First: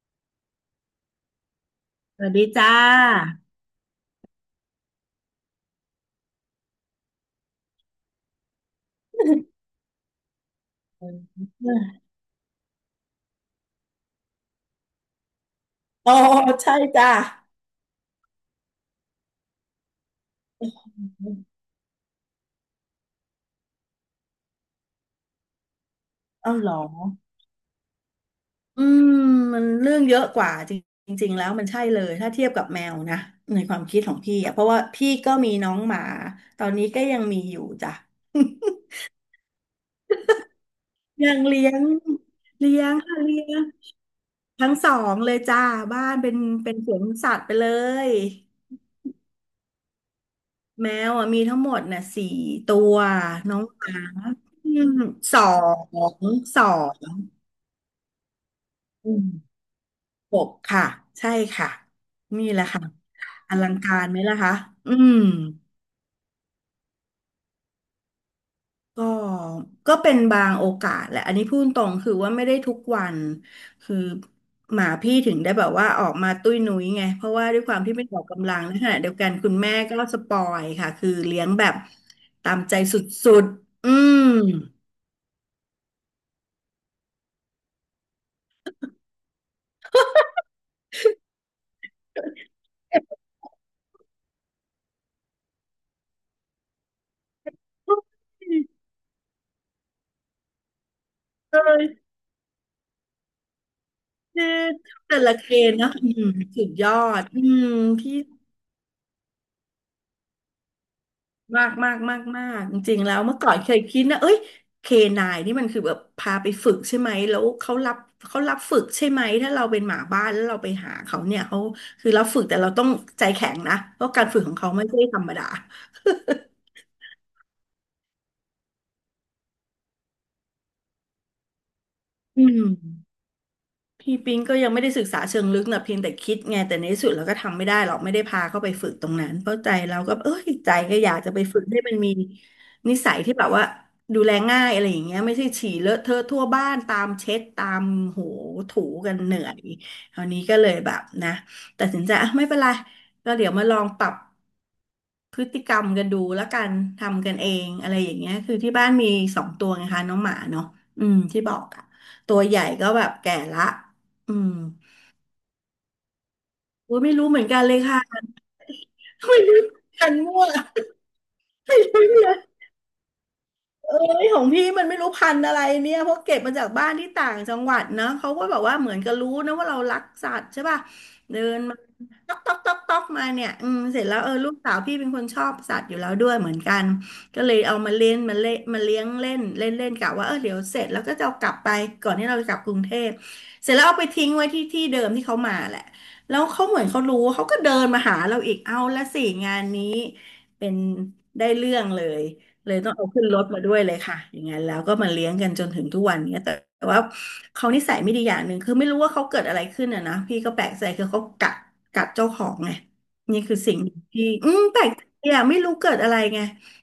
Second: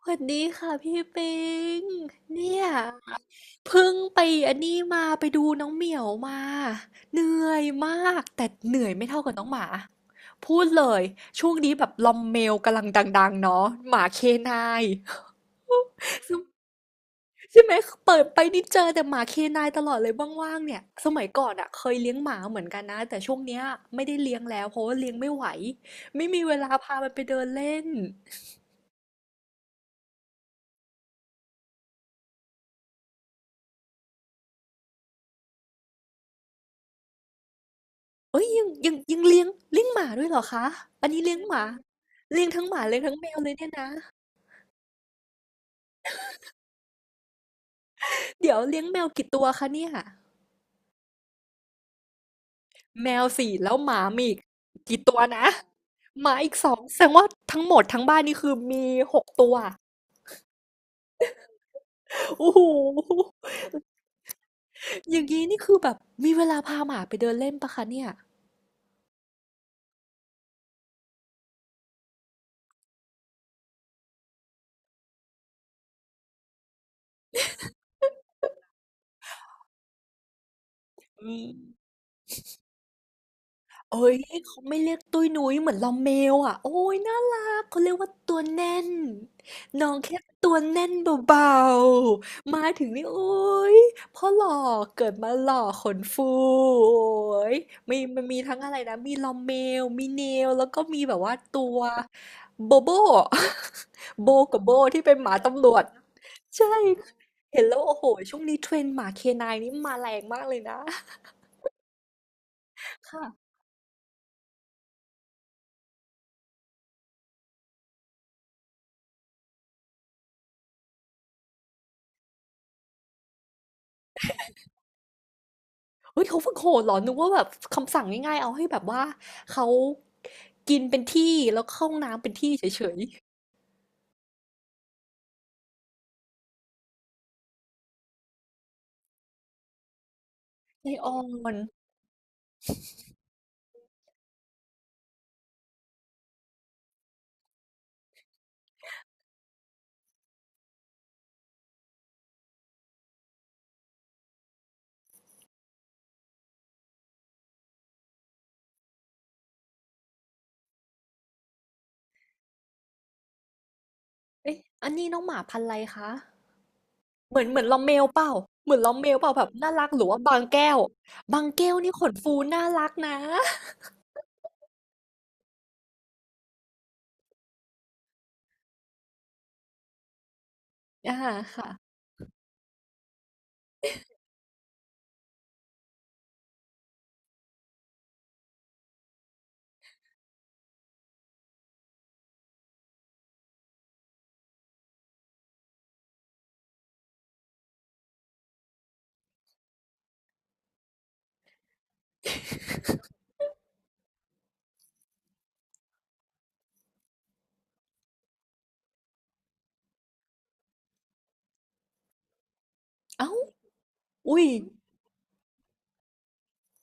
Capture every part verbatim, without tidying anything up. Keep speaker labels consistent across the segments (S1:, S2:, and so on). S1: สวัสดีค่ะพี่ปิง
S2: สวัสดี
S1: เนี่ย
S2: จ้า
S1: เพิ่งไปอันนี้มาไปดูน้องเหมียวมาเหนื่อยมากแต่เหนื่อยไม่เท่ากับน้องหมาพูดเลยช่วงนี้แบบลอมเมลกำลังดังๆเนาะหมาเคนาย
S2: อ๋อ
S1: ซึ่ง
S2: ใช่จ้า
S1: ใช่ไหมเปิดไปนี่เจอแต่หมาเคนายตลอดเลยว่างๆเนี่ยสมัยก่อนอะเคยเลี้ยงหมาเหมือนกันนะแต่ช่วงเนี้ยไม่ได้เลี้ยงแล้วเพราะว่าเลี้ยงไม่ไหวไม่มีเว
S2: เอ้าเห
S1: ลา
S2: รอ
S1: พามันไปเดินเล่น
S2: อืมมันเรื่องเยอะกว่าจริงจริงๆแล้วมันใช่เลยถ้าเทียบกับแมวนะในความคิดของพี่อะเพราะว่าพี่ก็มีน้องหมาตอนนี้ก็ยังมีอยู่จ้ะ
S1: เอ้ยยังยังยังเลี้ยงเลี้ยงหมาด้วยเหรอคะอันนี้
S2: ยั
S1: เลี้ย
S2: ง
S1: งหมา
S2: เลี้ยง
S1: เลี้ยงทั้งห
S2: เลี้
S1: มา
S2: ยง
S1: เลี้ยงทั้ง
S2: ค่ะ
S1: แมว
S2: เลี้
S1: เลย
S2: ยง
S1: เนี่ยนะ
S2: ทั้งสองเลยจ้าบ้านเป็นเป็นสวนสัตว์ไปเลย
S1: เดี๋ยวเลี้ยงแมวกี่ตัวคะเนี่ย
S2: แมวอะมีทั้งหมดน่ะสี่ตัว
S1: แมวสี่
S2: น้อง
S1: แล้ว
S2: ห
S1: ห
S2: มา
S1: มามีอีก
S2: อืม
S1: กี่ตัว
S2: สอ
S1: นะห
S2: ง
S1: มาอีก
S2: สอ
S1: สองแสดงว่า
S2: ง
S1: ทั้งหมดทั้งบ้านนี่คือมี
S2: อื
S1: หกตัว
S2: ม หกค่ะใช่ค่ะนี่
S1: โอ้
S2: แห
S1: โห
S2: ละค่ะอลังการไหมล่ะคะอื
S1: อ
S2: ม
S1: ย่างนี้นี่คือแบบมีเวลาพาหมาไปเดินเล่นปะคะเนี่ย
S2: ก็ก็เป็นบางโอกาสแหละอันนี้พูดตรงคือว่าไม่ได้ทุกวันคือหมาพี่ถึงได้แบบว่าออกมาตุ้ยนุ้ยไงเพราะว่าด้วยความที่ไม่ออกกำลังในขณะเดียวกันคุณแม่ก็สปอยค่ะคือ
S1: อื
S2: เลี้ยง
S1: ม
S2: แบบตามใจสุดๆอื
S1: เอ้ย
S2: ม
S1: เขาไม่เรียกตุ้ยนุ้ยเหมือนเราเมลอ่ะโอ้ยน่ารักเขาเรียกว่าตัวแน่นน้องแค่ตัวแน่นเบาๆมาถึง
S2: เจ็
S1: นี่
S2: บ
S1: โอ้ยพ่อหล่อเกิดมาหล่อขนฟูโอ้ย
S2: ป
S1: มี
S2: วด
S1: มันมีทั้งอะไรนะมีลอมเมลมีเนลแล้วก็มีแบบว่าตั
S2: เล
S1: ว
S2: ย
S1: โบโบ โบ
S2: คือ
S1: กับโบที่เป็น
S2: แต่
S1: ห
S2: ละ
S1: มา
S2: เก
S1: ตำรว
S2: ณ์
S1: จ
S2: เนอะอืมสุ
S1: ใช่
S2: ดยอดอื
S1: เห็นแล้ว
S2: ม
S1: โอ้โห
S2: พี่
S1: ช่วงนี้เทรนด์หมาเคนายนี่มาแรงมากเลยนะ
S2: มากมากมากมากจริงๆแล้วเมื่อ
S1: ค่ะ
S2: ก่อนเคยคิดนะเอ้ยเคนายนี่มันคือแบบพาไปฝึกใช่ไหมแล้วเขารับเขารับฝึกใช่ไหมถ้าเราเป็นหมาบ้านแล้วเราไปหาเขาเนี่ยเขาคือรับฝึกแต่เราต้องใจแข็งนะเพราะการฝึกของเขาไม่ใช่ธรรมดา
S1: เฮ้ยเขาฝึกโหดเหรอนึกว่าแบบคำสั่งง่ายๆเอาให้แบบว่าเขากินเป็นที่แล้วเข้าห้องน้ำเป็น
S2: อื
S1: ที่
S2: ม
S1: เฉย
S2: พี่ปิงก็ยังไม่ได้ศึกษาเชิงลึกนะเพียงแต่คิดไงแต่ในที่สุดเราก็ทำไม่ได้หรอกไม่ได้พาเขาไปฝึกตรงนั้นเพราะใจเราก็เอ้ยใจ
S1: ๆใจ
S2: ก็อ
S1: อ่
S2: ยา
S1: อ
S2: กจะไป
S1: น
S2: ฝึกให้มันมีนิสัยที่แบบว่าดูแลง่ายอะไรอย่างเงี้ยไม่ใช่ฉี่เลอะเทอะทั่วบ้านตามเช็ดตามโหถูกันเหนื่อยคราวนี้ก็เลยแบบนะตัดสินใจอ่ะไม่เป็นไรก็เดี๋ยวมาลองปรับ พฤติกรรมกันดูแล้วกันทำกันเองอะไรอย่างเงี้ยคือที่บ้านมีสองตัวไงคะน้องหมาเนาะอืมที่บอกอะตัวใหญ่ก็แบบแก่ละอืม
S1: เอ๊ะอันนี้น้องหมาพันธุ์อะไรคะ
S2: โอ้ยไม่รู้
S1: เห
S2: เห
S1: มื
S2: มือ
S1: อน
S2: น
S1: เห
S2: กั
S1: มือ
S2: น
S1: น
S2: เล
S1: ลอ
S2: ย
S1: มเม
S2: ค่ะ
S1: ลเปล่าเหมือนลอมเมลเป ล่า
S2: ไม่
S1: แบบ
S2: รู้เห
S1: น่า
S2: มื
S1: รั
S2: อ
S1: ก
S2: น
S1: หรือ
S2: กัน
S1: ว่าบา
S2: มั่
S1: ง
S2: ว
S1: แก้วบางแก้วนี่
S2: ไม่
S1: ขน
S2: รู้เล
S1: ฟู
S2: ย
S1: น่ารักนะ
S2: เอ้ยของพี่มันไม่รู้พันธุ์อะไรเนี่ยเพราะเก็บมาจากบ้านที่ต่างจังหวัดนะเขาก็แบบว่าเหมือนกับรู้นะว่าเรารักสัตว์ใช่ป่ะ
S1: อ่า
S2: เดินมา
S1: ค่ะ
S2: ต๊อกต๊อกต๊อกต๊อกมาเนี่ยอืมเสร็จแล้วเออลูกสาวพี่เป็นคนชอบสัตว์อยู่แล้วด้วยเหมือนกันก็เลยเอามาเล่นมาเล่นมาเลี้ยงเล่นเล่นเล่นกะว่าเออเดี๋ยวเสร็จแล้วก็จะเอากลับไปก่อนที่เราจะกลับกรุงเทพเสร็จแล้วเอาไปทิ้งไว้ที่ที่เดิมที่เขามาแหละแล้วเขาเหมือนเขารู้เขาก็เดินมาหาเราอีกเอาละสิงานนี้เป็นได้เรื่องเลย เลยต้องเอาขึ้นรถมาด้วยเลยค่ะอย่างนั้นแล้วก็มาเลี้ยงกันจนถึงทุกวันเนี้ยแต่แต่ว่าเขานิสัยไม่ดีอย่างหนึ่งคือไม่รู้ว่าเขาเกิดอะไรขึ้นอ่ะนะพี่ก็แปลกใจคือเขากัดกัดเจ้าของไง
S1: เอ้า
S2: นี่คือสิ่งที่
S1: อุ้ย
S2: อืมแปลกใจอ่ะไม่รู้เกิดอะไรไง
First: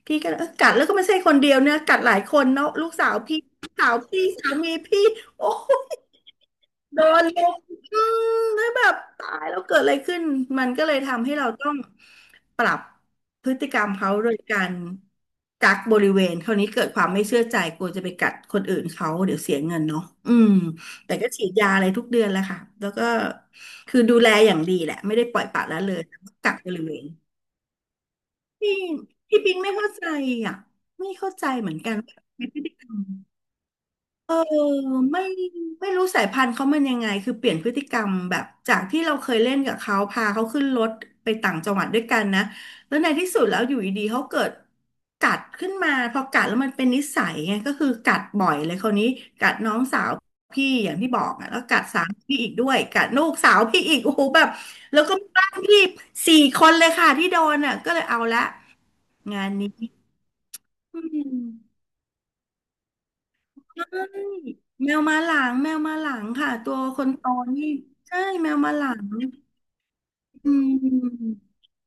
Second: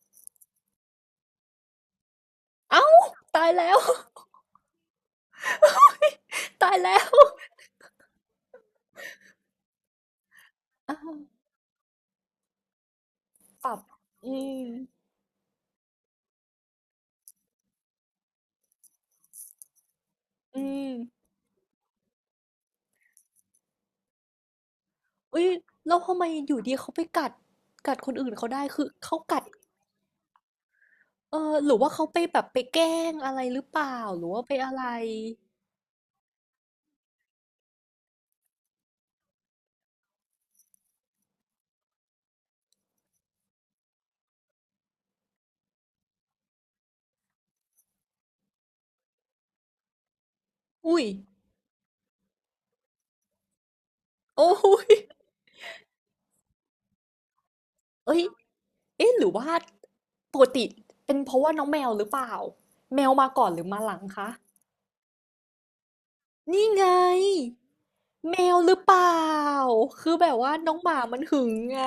S2: พี่ก็เออกัดแล้วก็ไม่ใช่คนเดียวเนี่ยกัดหลายคนเนาะ
S1: เอ้า
S2: ลูกสาวพี่
S1: ตาย
S2: ลู
S1: แล้
S2: ก
S1: ว
S2: สาวพี่สามีพี่โอ้ย
S1: ตายแล้
S2: โด
S1: ว
S2: นลุม อืมแล้วแบบตายแล้วเกิดอะไรขึ้นมันก็เล
S1: อ้า
S2: ย
S1: ว
S2: ทำให้เราต้อง ปรับพฤติ
S1: ป
S2: ก
S1: รั
S2: ร
S1: บ
S2: รมเขาโด
S1: อื
S2: ยกา
S1: ม
S2: รกักบริเวณคราวนี้เกิดความไม่เชื่อใจกลัวจะไปกัดคนอื่นเขาเดี๋ยวเสียเงินเนาะอืม
S1: อืม
S2: แต่ก็ฉีดยาอะไรทุกเดือนแหล้วค่ะแล้วก็คือดูแลอย่างดีแหละไม่ได้ปล่อ
S1: อุ้
S2: ย
S1: ย
S2: ปละละเล
S1: แล้
S2: ย
S1: วทำ
S2: แต่
S1: ไม
S2: ว่า
S1: อ
S2: กัก
S1: ยู่
S2: บ
S1: ดี
S2: ริ
S1: เขา
S2: เว
S1: ไป
S2: ณ
S1: กัดกัดคนอื่นเขาได้
S2: พี่
S1: คือเขา
S2: พี่
S1: กัด
S2: ปิงไม่เข้าใจอ่ะไม่เข้า
S1: เอ
S2: ใจ
S1: อห
S2: เหมื
S1: รื
S2: อ
S1: อ
S2: น
S1: ว่า
S2: กัน
S1: เขาไป
S2: ว่า
S1: แบบไป
S2: พฤติ
S1: แก
S2: ก
S1: ล้
S2: รรม
S1: งอะไรหรือเปล่าหรือ
S2: เออ
S1: ว่าไปอะไร
S2: ไม่ไม่รู้สายพันธุ์เขามันยังไงคือเปลี่ยนพฤติกรรมแบบจากที่เราเคยเล่นกับเขาพาเขาขึ้นรถไปต่างจังหวัดด้วยกันนะแล้วในที่สุดแล้วอยู่ดีๆเขาเกิดกัดขึ้นมาพอกัดแล้วมันเป็นนิสัยไงก็คือกัดบ่อยเลยคราวนี้กัดน้องสาวพี่อย่าง
S1: อุ้ย
S2: ที่บอกอ่ะแล้วกัดสามพี่อีกด้วยกัดลูกสาวพี่อีกโอ้โหแบบ
S1: โอ้ย
S2: แล้วก็มีบ้านพี่สี่คนเลยค่ะที่โดนอ่ะก็เลย
S1: เอ้
S2: เอา
S1: ย
S2: ละ
S1: เอ๊ะหรือ
S2: งา
S1: ว่า
S2: นนี้
S1: ปกติ
S2: อื
S1: เป็นเพราะว่าน้องแม
S2: ม
S1: วหรือเปล่าแมวมาก่อนหรือมา
S2: ใช่
S1: หลังคะ
S2: แมวมาหลังแมวมาหลังค่ะ
S1: นี่
S2: ตัว
S1: ไง
S2: คนโตนี่ใช่
S1: แม
S2: แมว
S1: วห
S2: มา
S1: รือ
S2: หลั
S1: เป
S2: ง
S1: ล่าคือแบบ
S2: อื
S1: ว่าน้องหมามัน
S2: ม
S1: หึงไง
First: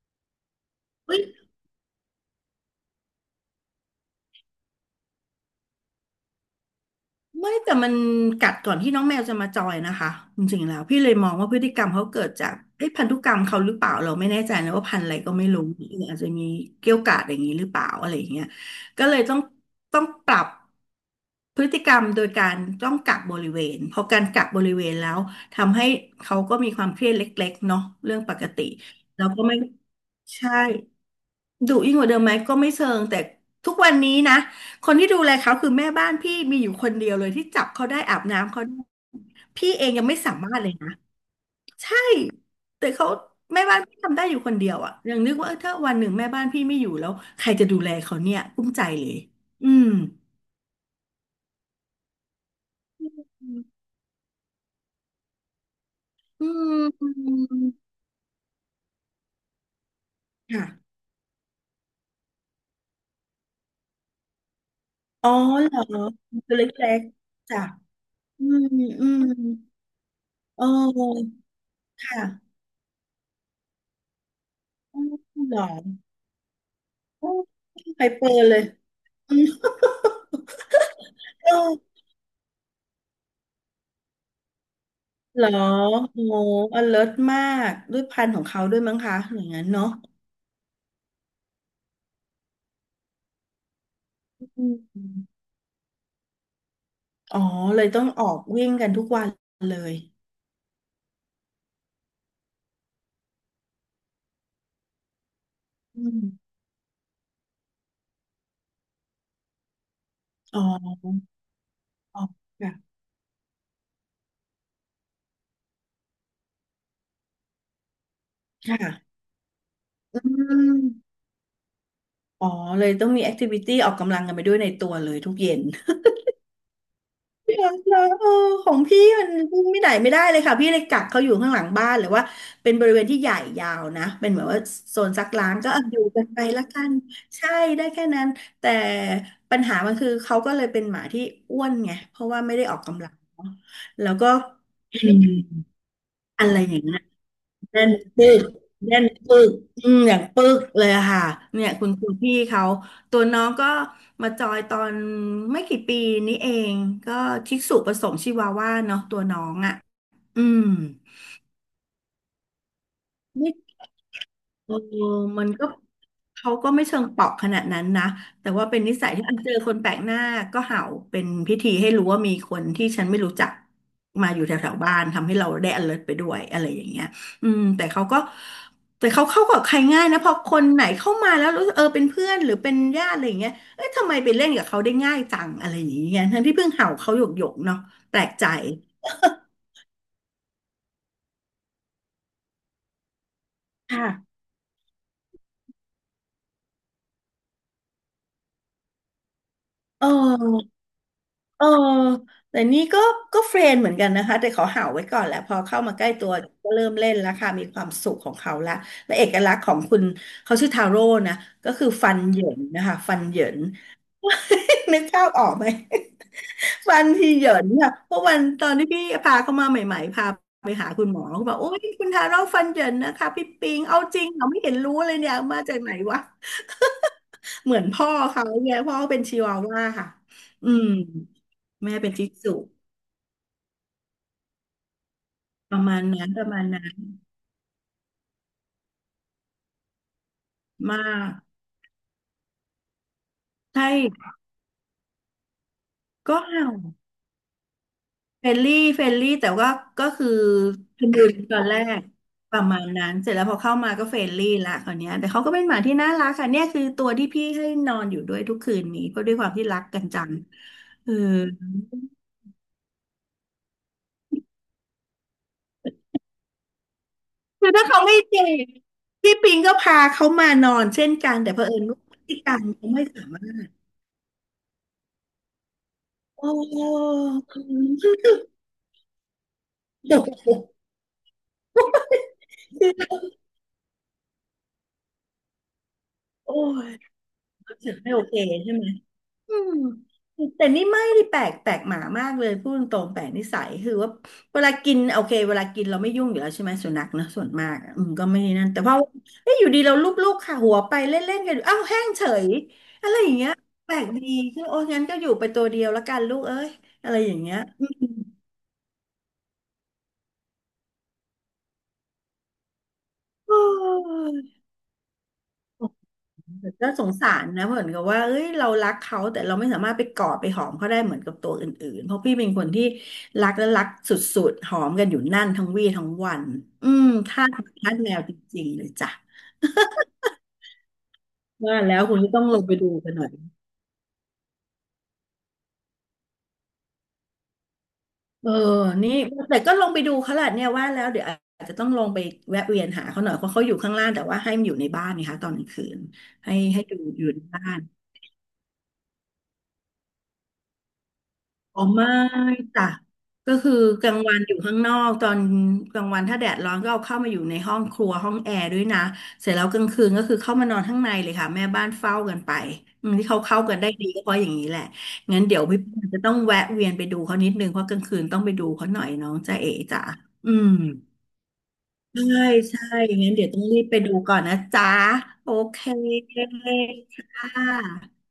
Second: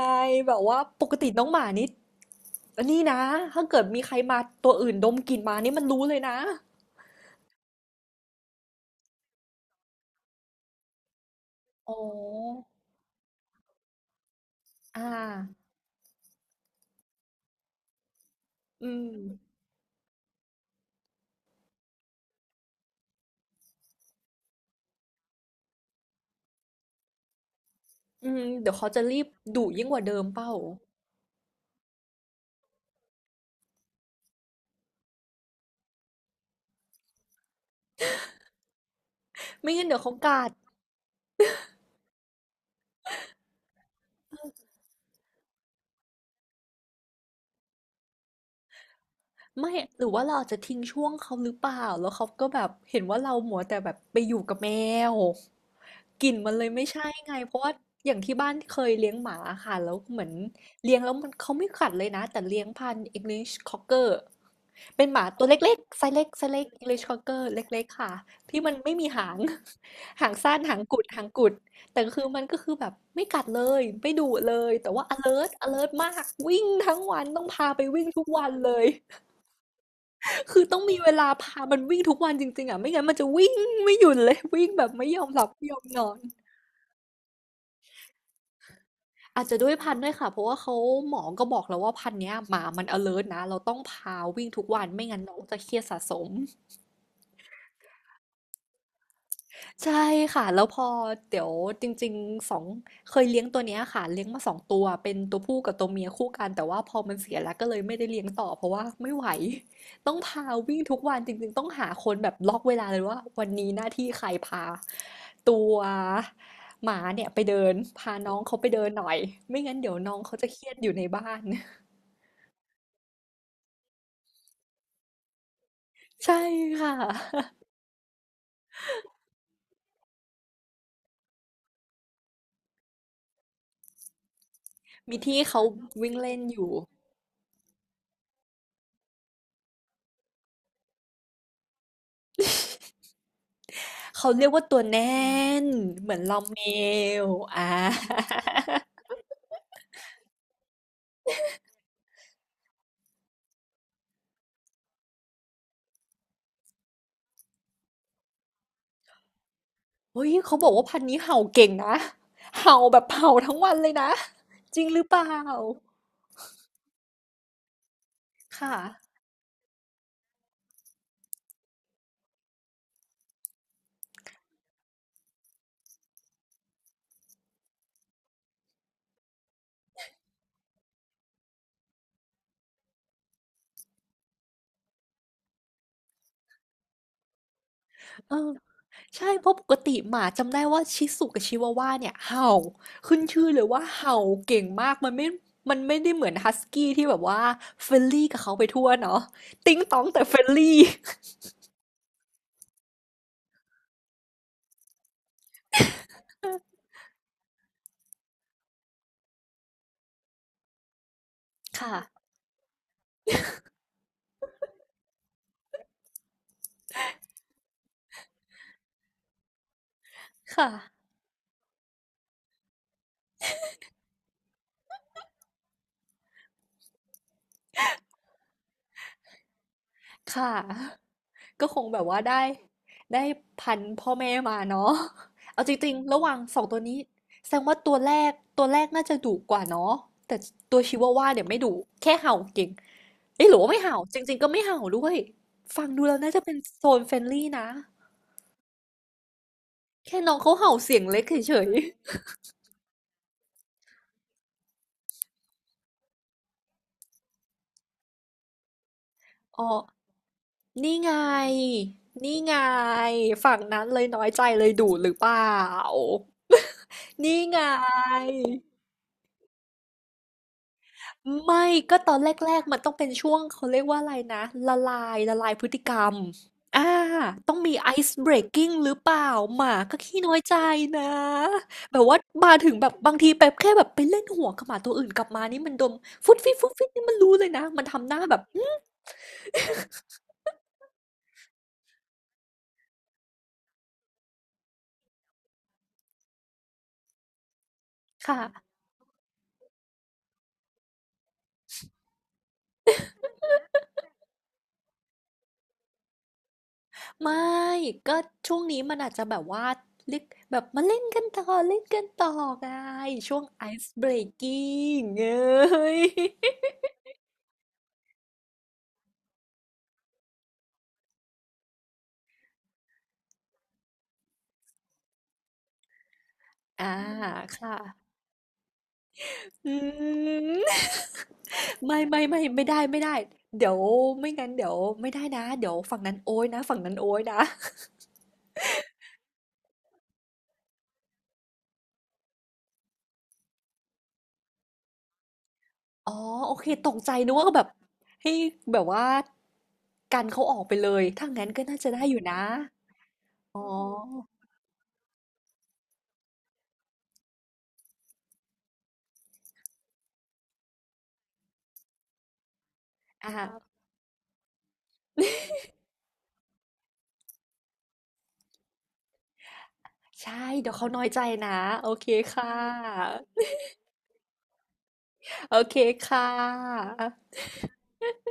S1: แบบว่าปก
S2: เฮ้ย
S1: ติน้องหมานี่อันนี่นะถ้าเกิดมีใครมาตัวอื่นดมกลิ่นมานี่มันรู้เลยนะ
S2: ไม่แต่มันกัดก่อนที่น้องแมวจะมาจอยนะคะจริงๆแล้วพี่เลยมองว่าพฤติกรร
S1: อ๋
S2: มเขาเกิดจาก
S1: อ
S2: เอ้พันธุกรรมเขาหรือเปล่าเราไม่แน่ใจนะว่าพัน
S1: อ่า
S2: ธุ์อะไรก็ไม่รู้หรืออาจจะมีเกี้ยวกาดอย่างนี้หรือเปล่าอะไรอย่างเงี้ย
S1: อื
S2: ก็
S1: ม
S2: เลยต้องต้องปรับ พฤติกรรมโดยการต้องกักบริเวณพอการกักบริเวณแล้วทำให้เขาก็มีความเครียดเล็กๆเนาะเรื่อง
S1: อื
S2: ป
S1: ม
S2: กติ
S1: เดี๋ยวเขาจะรี
S2: แล้
S1: บ
S2: วก็ไม่
S1: ดุยิ่งกว่าเดิมเป
S2: ใช่
S1: ล่า
S2: ดุยิ่งกว่าเดิมไหมก็ไม่เชิงแต่ทุกวันนี้นะคนที่ดูแลเขาคือแม่บ้านพี่มีอยู่คนเดียวเลยที่จับเขาได้อาบน้ำเขาได้พี่
S1: ไม่
S2: เอ
S1: งั้น
S2: ง
S1: เดี๋ยว
S2: ยัง
S1: เขา
S2: ไม่สา
S1: กัด
S2: มารถเลยนะใช่แต่เขาแม่บ้านพี่ทำได้อยู่คนเดียวอะยังนึกว่าเออถ้าวันหนึ่งแม่บ้านพี่ไม่อยู่แล้วใครจะดูแลเขาเนี่ยกุ้มใจเลยอื
S1: ไม่
S2: ม
S1: หรือว่าเราอาจจะทิ้งช่วงเขาหรือเปล่า แล้วเขาก็แบบเห็นว่าเรามัวแต่แบบไปอยู่กับแมวกลิ่น
S2: อื
S1: มันเลยไม่ใช่ไง
S2: ม
S1: เพราะว่าอย่างที่บ้านเคยเลี้ยงหมาค่ะแล้วเหมือนเลี้
S2: ค่ะ
S1: ยงแล้วมันเขาไม่กัดเลยนะแต่เลี้ยงพันธุ์ English Cocker เป็นหมา
S2: อ๋อ
S1: ตัวเล็ก
S2: เหร
S1: ๆ
S2: อ
S1: ไซส์เล็กไซส์
S2: ตัว
S1: เล็
S2: เล
S1: ก
S2: ็ก
S1: English Cocker
S2: ๆจ้ะ
S1: เล็กๆค่ะ
S2: อื
S1: ที่
S2: ม
S1: มันไม่
S2: อื
S1: มีหา
S2: ม
S1: ง หางสั้
S2: เ
S1: นหางกุดหาง
S2: ออ
S1: กุดแต่
S2: ค
S1: คือมัน
S2: ่ะ
S1: ก็คือแบบไม่กัดเลยไม่ดุเลยแต่
S2: อื
S1: ว่า
S2: ม
S1: alert
S2: เหรอ
S1: alert มากวิ่งทั้งวัน
S2: โอ้
S1: ต้องพาไป
S2: ไฮ
S1: วิ่งทุ
S2: เป
S1: ก
S2: อร์
S1: วัน
S2: เลย
S1: เลย
S2: อืม
S1: คือต้องมีเวลา
S2: เอ
S1: พามัน
S2: อ
S1: วิ่งทุกวันจริงๆอ่ะไม่งั้นมันจะวิ่งไม่หยุดเลย วิ่งแบบไม่ยอมห
S2: เห
S1: ลั
S2: ร
S1: บ
S2: อ
S1: ไม่ยอมนอน
S2: โอ้อเลิมากด้วยพันธุ์ของเขาด้วยมั้งคะอ
S1: อา
S2: ย่า
S1: จ
S2: ง
S1: จะ
S2: นั้น
S1: ด้วย
S2: เนาะ
S1: พันธุ์ด้วยค่ะเพราะว่าเขาหมอก็บอกแล้วว่าพันธุ์เนี้ยหมามัน alert นะเราต้องพาวิ่งทุ
S2: อื
S1: กวัน ไม่งั้นน้
S2: ม
S1: องจะเครียดสะสม
S2: อ๋อเลยต้องออกวิ่งกันทุกวันเล
S1: ใช่
S2: ย
S1: ค่ะแล้วพอเดี๋ยวจริงๆสองเคยเลี้ยงตัวเนี้ยค่ะเลี้ยงมาสองตัวเป็นตัวผู้กับตัว
S2: อื
S1: เมีย
S2: ม
S1: คู่กันแต่ว่าพอมันเสียแล้วก็เลยไม่ได้เลี้ยงต่อเพราะว่าไม่ไหวต้องพา
S2: อ๋อ
S1: วิ่งทุกวันจริงๆต้องหาคน
S2: อ๋อ
S1: แบบล็อกเวลา
S2: ค่ะ
S1: เลยว่าวันนี้หน้าที่ใครพาตัวหมาเนี่ยไปเดินพาน้องเขาไปเดินหน่อ
S2: ค่ะ
S1: ยไม่งั้นเดี๋ยวน้อ
S2: อื
S1: งเขาจะเครียด
S2: ม
S1: อยู่ในบ้าน
S2: อ๋อเลยต้องมีแอคทิวิตี้ออกกำลังกันไปด้วยในตัวเลยทุกเย็น
S1: ใช่ค่ะ
S2: พี่รักนะเออของพี่มันวิ่งไม่ไหนไม่ได้เลยค่ะพี่เลยกักเขาอยู่ข้างหลังบ้านหรือว่าเป็นบริเวณที่ใหญ่ยาวนะเป็นเหมือนว่าโซน
S1: มี
S2: ซัก
S1: ที่
S2: ล้าง
S1: เขา
S2: ก็เอาอยู่
S1: วิ่ง
S2: กัน
S1: เล่
S2: ไป
S1: นอ
S2: ละ
S1: ยู่
S2: กันใช่ได้แค่นั้นแต่ปัญหามันคือเขาก็เลยเป็นหมาที่อ้วนไงเพราะว่าไม่ได้ออกกำลังเนอะแล้วก็
S1: เขาเรียกว่าตัว
S2: อื
S1: แน่
S2: ม
S1: นเหมือนลอม
S2: อะไร
S1: เม
S2: อย่างนั้น
S1: ลอ่า
S2: เน่นปึกเน่ นปึกอืมอย่างปึกเลยอะค่ะเนี่ยคุณครูพี่เขาตัวน้องก็มาจอยตอนไม่กี่ปีนี้เองก็ชิสุผสมชิวาว่าเนาะตัวน้องอ่ะ
S1: เฮ้ย
S2: อื
S1: เขา
S2: ม
S1: บอกว่าพันธุ์นี้เห่าเก่งนะ เห่าแบบเห่าทั้งวันเลยนะ
S2: เออ
S1: จริงหรือเปล่า
S2: มันก็เขาก็ไม่เชิงเปราะขนาดนั้นนะแต่ว่า
S1: ค่ะ
S2: เป็นนิสัยที่อันเจอคนแปลกหน้าก็เห่าเป็นพิธีให้รู้ว่ามีคนที่ฉันไม่รู้จักมาอยู่แถวๆบ้านทำให้เราได้ alert ไปด้วยอะไรอย่างเงี้ยอืมแต่เขาก็แต่เขาเข้ากับใครง่ายนะพอคนไหนเข้ามาแล้วรู้สึกเออเป็นเพื่อนหรือเป็นญาติอะไรอย่างเงี้ยเอ้ยทำไมไปเล่นกับเขาได้ง่ายจังอะไรอย่างเงี้ยทั้งที่เพิ่งเห่าเขาหยกๆเนาะแปลก
S1: เอ
S2: ใจ
S1: อใช่เพราะปกติหมาจำได้ว่าชิสุกับชิวาว่าเนี่ยเห่าขึ้นชื่อเลยว่า
S2: ค่ะ
S1: เห่า เก่งมากมันไม่มันไม่ได้เหมือนฮัสกี้ที่แบบว่าเฟรนลี่กับเขาไปทั่วเนาะติ๊งต้
S2: เ
S1: องแต่เฟรน
S2: ออ
S1: ลี่
S2: เออแต่นี่ก็ก็เฟรนเหมือนกันนะคะแต่ขาเห่าวไว้ก่อนแหละพอเข้ามาใกล้ตัวก็เริ่มเล่นแล้วค่ะมีความสุขของเขาละและเอกลักษณ์ของคุณเขาชื่อทาโร่นะก็คือ
S1: ค่ะ
S2: ฟันเหยินนะคะฟัน เหยิน นึกภาพออกไหมฟันที่เหยินค่ะเพราะวันตอนที่พี่พาเขามาใหม่ๆพาไปหาคุ
S1: ค่ะ
S2: ณหมอเขาบอกโอ้ยคุณทาโร่ฟันเหยินนะคะพี่ปิงเอาจริงเหราไม่เห็นรู้เลยเนี่ยมาจากไหนวะ เหมือนพ่อเขาเนี่ยพ่อเป็นชิวาว่าค่ะ
S1: ค่ะ
S2: อืม
S1: ก็คง
S2: แม่
S1: แบบ
S2: เป็น
S1: ว่า
S2: จิก
S1: ได้
S2: สุ
S1: ได้พันธุ์พ่อแม่มาเนาะ เอาจ
S2: ประ
S1: ริง
S2: มาณ
S1: ๆระห
S2: นั้น
S1: ว่าง
S2: ประ
S1: ส
S2: มา
S1: อ
S2: ณ
S1: งตัว
S2: นั้น
S1: นี้แสดงว่าตัวแรกตัวแรกน่าจะดุกว่าเนาะ แต่ตัวชิ
S2: มา
S1: วาว่าเนี่ยไม่
S2: ก
S1: ดุแค่เห่าเก่งเอ้ยหรือว่าไม่
S2: ใช่
S1: เห่าจริงๆก็ไม่เห่าด้วยฟังดูแล้วน่า
S2: ก็
S1: จะเป็นโซนเฟรนลี่นะ
S2: เฟรนลี่เฟรนลี่แต่ว่าก็
S1: แค่
S2: คือ
S1: น้องเขาเห่าเสีย
S2: เป
S1: ง
S2: น
S1: เล็
S2: ดู
S1: กเฉ
S2: ตอน
S1: ย
S2: แรกประมาณนั้นเสร็จแล้วพอเข้ามาก็เฟรนลี่ละคราวเนี้ยแต่เขาก็เป็นหมาที่น่ารักค่ะเนี่ยคือตัวที่พี่ให้นอนอยู่ด้วยทุกคืนนี้เพราะด้ว
S1: ๆ
S2: ยความ
S1: อ๋
S2: ที่
S1: อ
S2: รักกันจัง
S1: นี่
S2: เอ
S1: ไง
S2: อ
S1: นี่ไงฝั่งนั้นเลยน้อยใจเลยดุหรือเปล่านี่ไง
S2: คือถ้าเขาไม่เจ็บพี่ปิงก็พาเขามานอนเช่นกันแต่เผ
S1: ไม่
S2: อิญ
S1: ก็
S2: ว่า
S1: ต
S2: พ
S1: อน
S2: ฤ
S1: แร
S2: ติกรร
S1: ก
S2: ม
S1: ๆมัน
S2: เขา
S1: ต้อง
S2: ไม่
S1: เป็น
S2: สา
S1: ช่วง
S2: มาร
S1: เขา
S2: ถ
S1: เรียกว่าอะไรนะละลายละลายพฤติกรรม
S2: โอ้
S1: อ่าต้องมี
S2: อื
S1: ice
S2: ม
S1: breaking หรือเปล่าหมาก็
S2: เดี๋
S1: ขี้
S2: ยว
S1: น้อยใจนะแบบว่ามาถึงแบบบางทีแบบแค่แบบไปเล่นหัวกับหมาตัวอื่นกลับมานี่มันดมฟุดฟิ
S2: โอ้
S1: ดฟุดฟิด
S2: ย
S1: นี่มันรู้เลยนะ
S2: รู้
S1: มัน
S2: สึก
S1: ทำห
S2: ไม่
S1: น้า
S2: โอเค
S1: แบบอื
S2: ใช่
S1: ม
S2: ไหมอืมแต่นี่ไม่ได้แปลกแปลกหมามากเลยพูดตรงๆแปลกนิสัยคือว่าเวลากินโอเคเวลากินเราไม่ยุ่งอยู่แล้วใช่ไหมสุนัขนะส่วนมากอะอืมก็ไม่
S1: ค่ะ
S2: นั่นแต่พอเอ้ยอยู่ดีเราลูบๆค่ะหัวไปเล่นๆกันอยู่อ้าวแห้งเฉยอะไรอย่างเงี้ยแปลกดีคือโอ้งั้นก็อยู่ไปตัวเดียวละกันลูกเอ้ยอะไรอ
S1: ไม่
S2: ย่างเงี้ย
S1: ก็ช่วงนี้มันอาจจะแบบว่าเล็กแบบมาเล่นกันต่อเล่นกันต่อไงช่วง
S2: โอ้
S1: ice
S2: ย
S1: breaking เอ้ย
S2: น่าสงสารนะเหมือนกับว่าเอ้ยเรารักเขาแต่เราไม่สามารถไปกอดไปหอมเขาได้เหมือนกับตัวอื่นๆเพราะพี่เป็นคนที่รักและรักสุดๆหอมกันอยู่นั่นทั้งวี่ทั้งวัน
S1: อ่า
S2: อืมทาสห
S1: ค่ะ
S2: มาทาสแมวจริงๆเลยจ้ะ
S1: อืม
S2: ว่าแล้
S1: ไม่
S2: วคุณ
S1: ไม่
S2: ก็
S1: ไม่
S2: ต้องลง
S1: ไม่
S2: ไป
S1: ได้
S2: ดู
S1: ไม่
S2: กัน
S1: ได้
S2: หน่อย
S1: เดี๋ยวไม่งั้นเดี๋ยวไม่ได้นะเดี๋ยวฝั่งนั้นโอ้ยนะฝั่งนั้นโอ้ยนะ
S2: เออนี่แต่ก็ลงไปดูเขาแหละเนี่ยว่าแล้วเดี๋ยวอาจจะต้องลงไปแวะเวียนหาเขาหน่อยเพราะเขาอยู่ข้างล่างแต่ว่าให้มันอยู่ในบ้านนะคะตอนกลางคืน
S1: อ๋อโอ
S2: ให้
S1: เค
S2: ให้
S1: ต
S2: ดู
S1: กใจ
S2: อยู่
S1: นึก
S2: ใน
S1: ว่าแบ
S2: บ้า
S1: บ
S2: น
S1: ให้แบบว่ากันเขาออกไปเลยถ้างั้นก็น่า
S2: อ๋อ
S1: จะได้
S2: ไม่
S1: อยู่นะ
S2: จ้ะก็
S1: อ๋
S2: คือกลาง
S1: อ
S2: วันอยู่ข้างนอกตอนกลางวันถ้าแดดร้อนก็เอาเข้ามาอยู่ในห้องครัวห้องแอร์ด้วยนะเสร็จแล้วกลางคืนก็คือเข้ามานอนข้างในเลยค่ะแม่บ้านเฝ้ากันไปอืมที่เขา
S1: อ่า
S2: เข้ากันได้ดีก็เพราะอย่างนี้แหละงั้นเดี๋ยวพี่ปอนจะต้องแวะเวียนไปดูเขานิดนึงเพราะกลางคืนต้องไปดูเขาหน่อยน้องจ๊ะเอ๋จ๋า
S1: ใช่
S2: อืม
S1: เดี๋ยวเขาน้อยใจนะโอเค
S2: ใช่
S1: ค่
S2: ใช่
S1: ะ
S2: งั้นเดี๋ยวต้องรีบไปดูก่อนนะจ๊ะโอ
S1: โอเค
S2: เค
S1: ค่ะ
S2: ค่ะ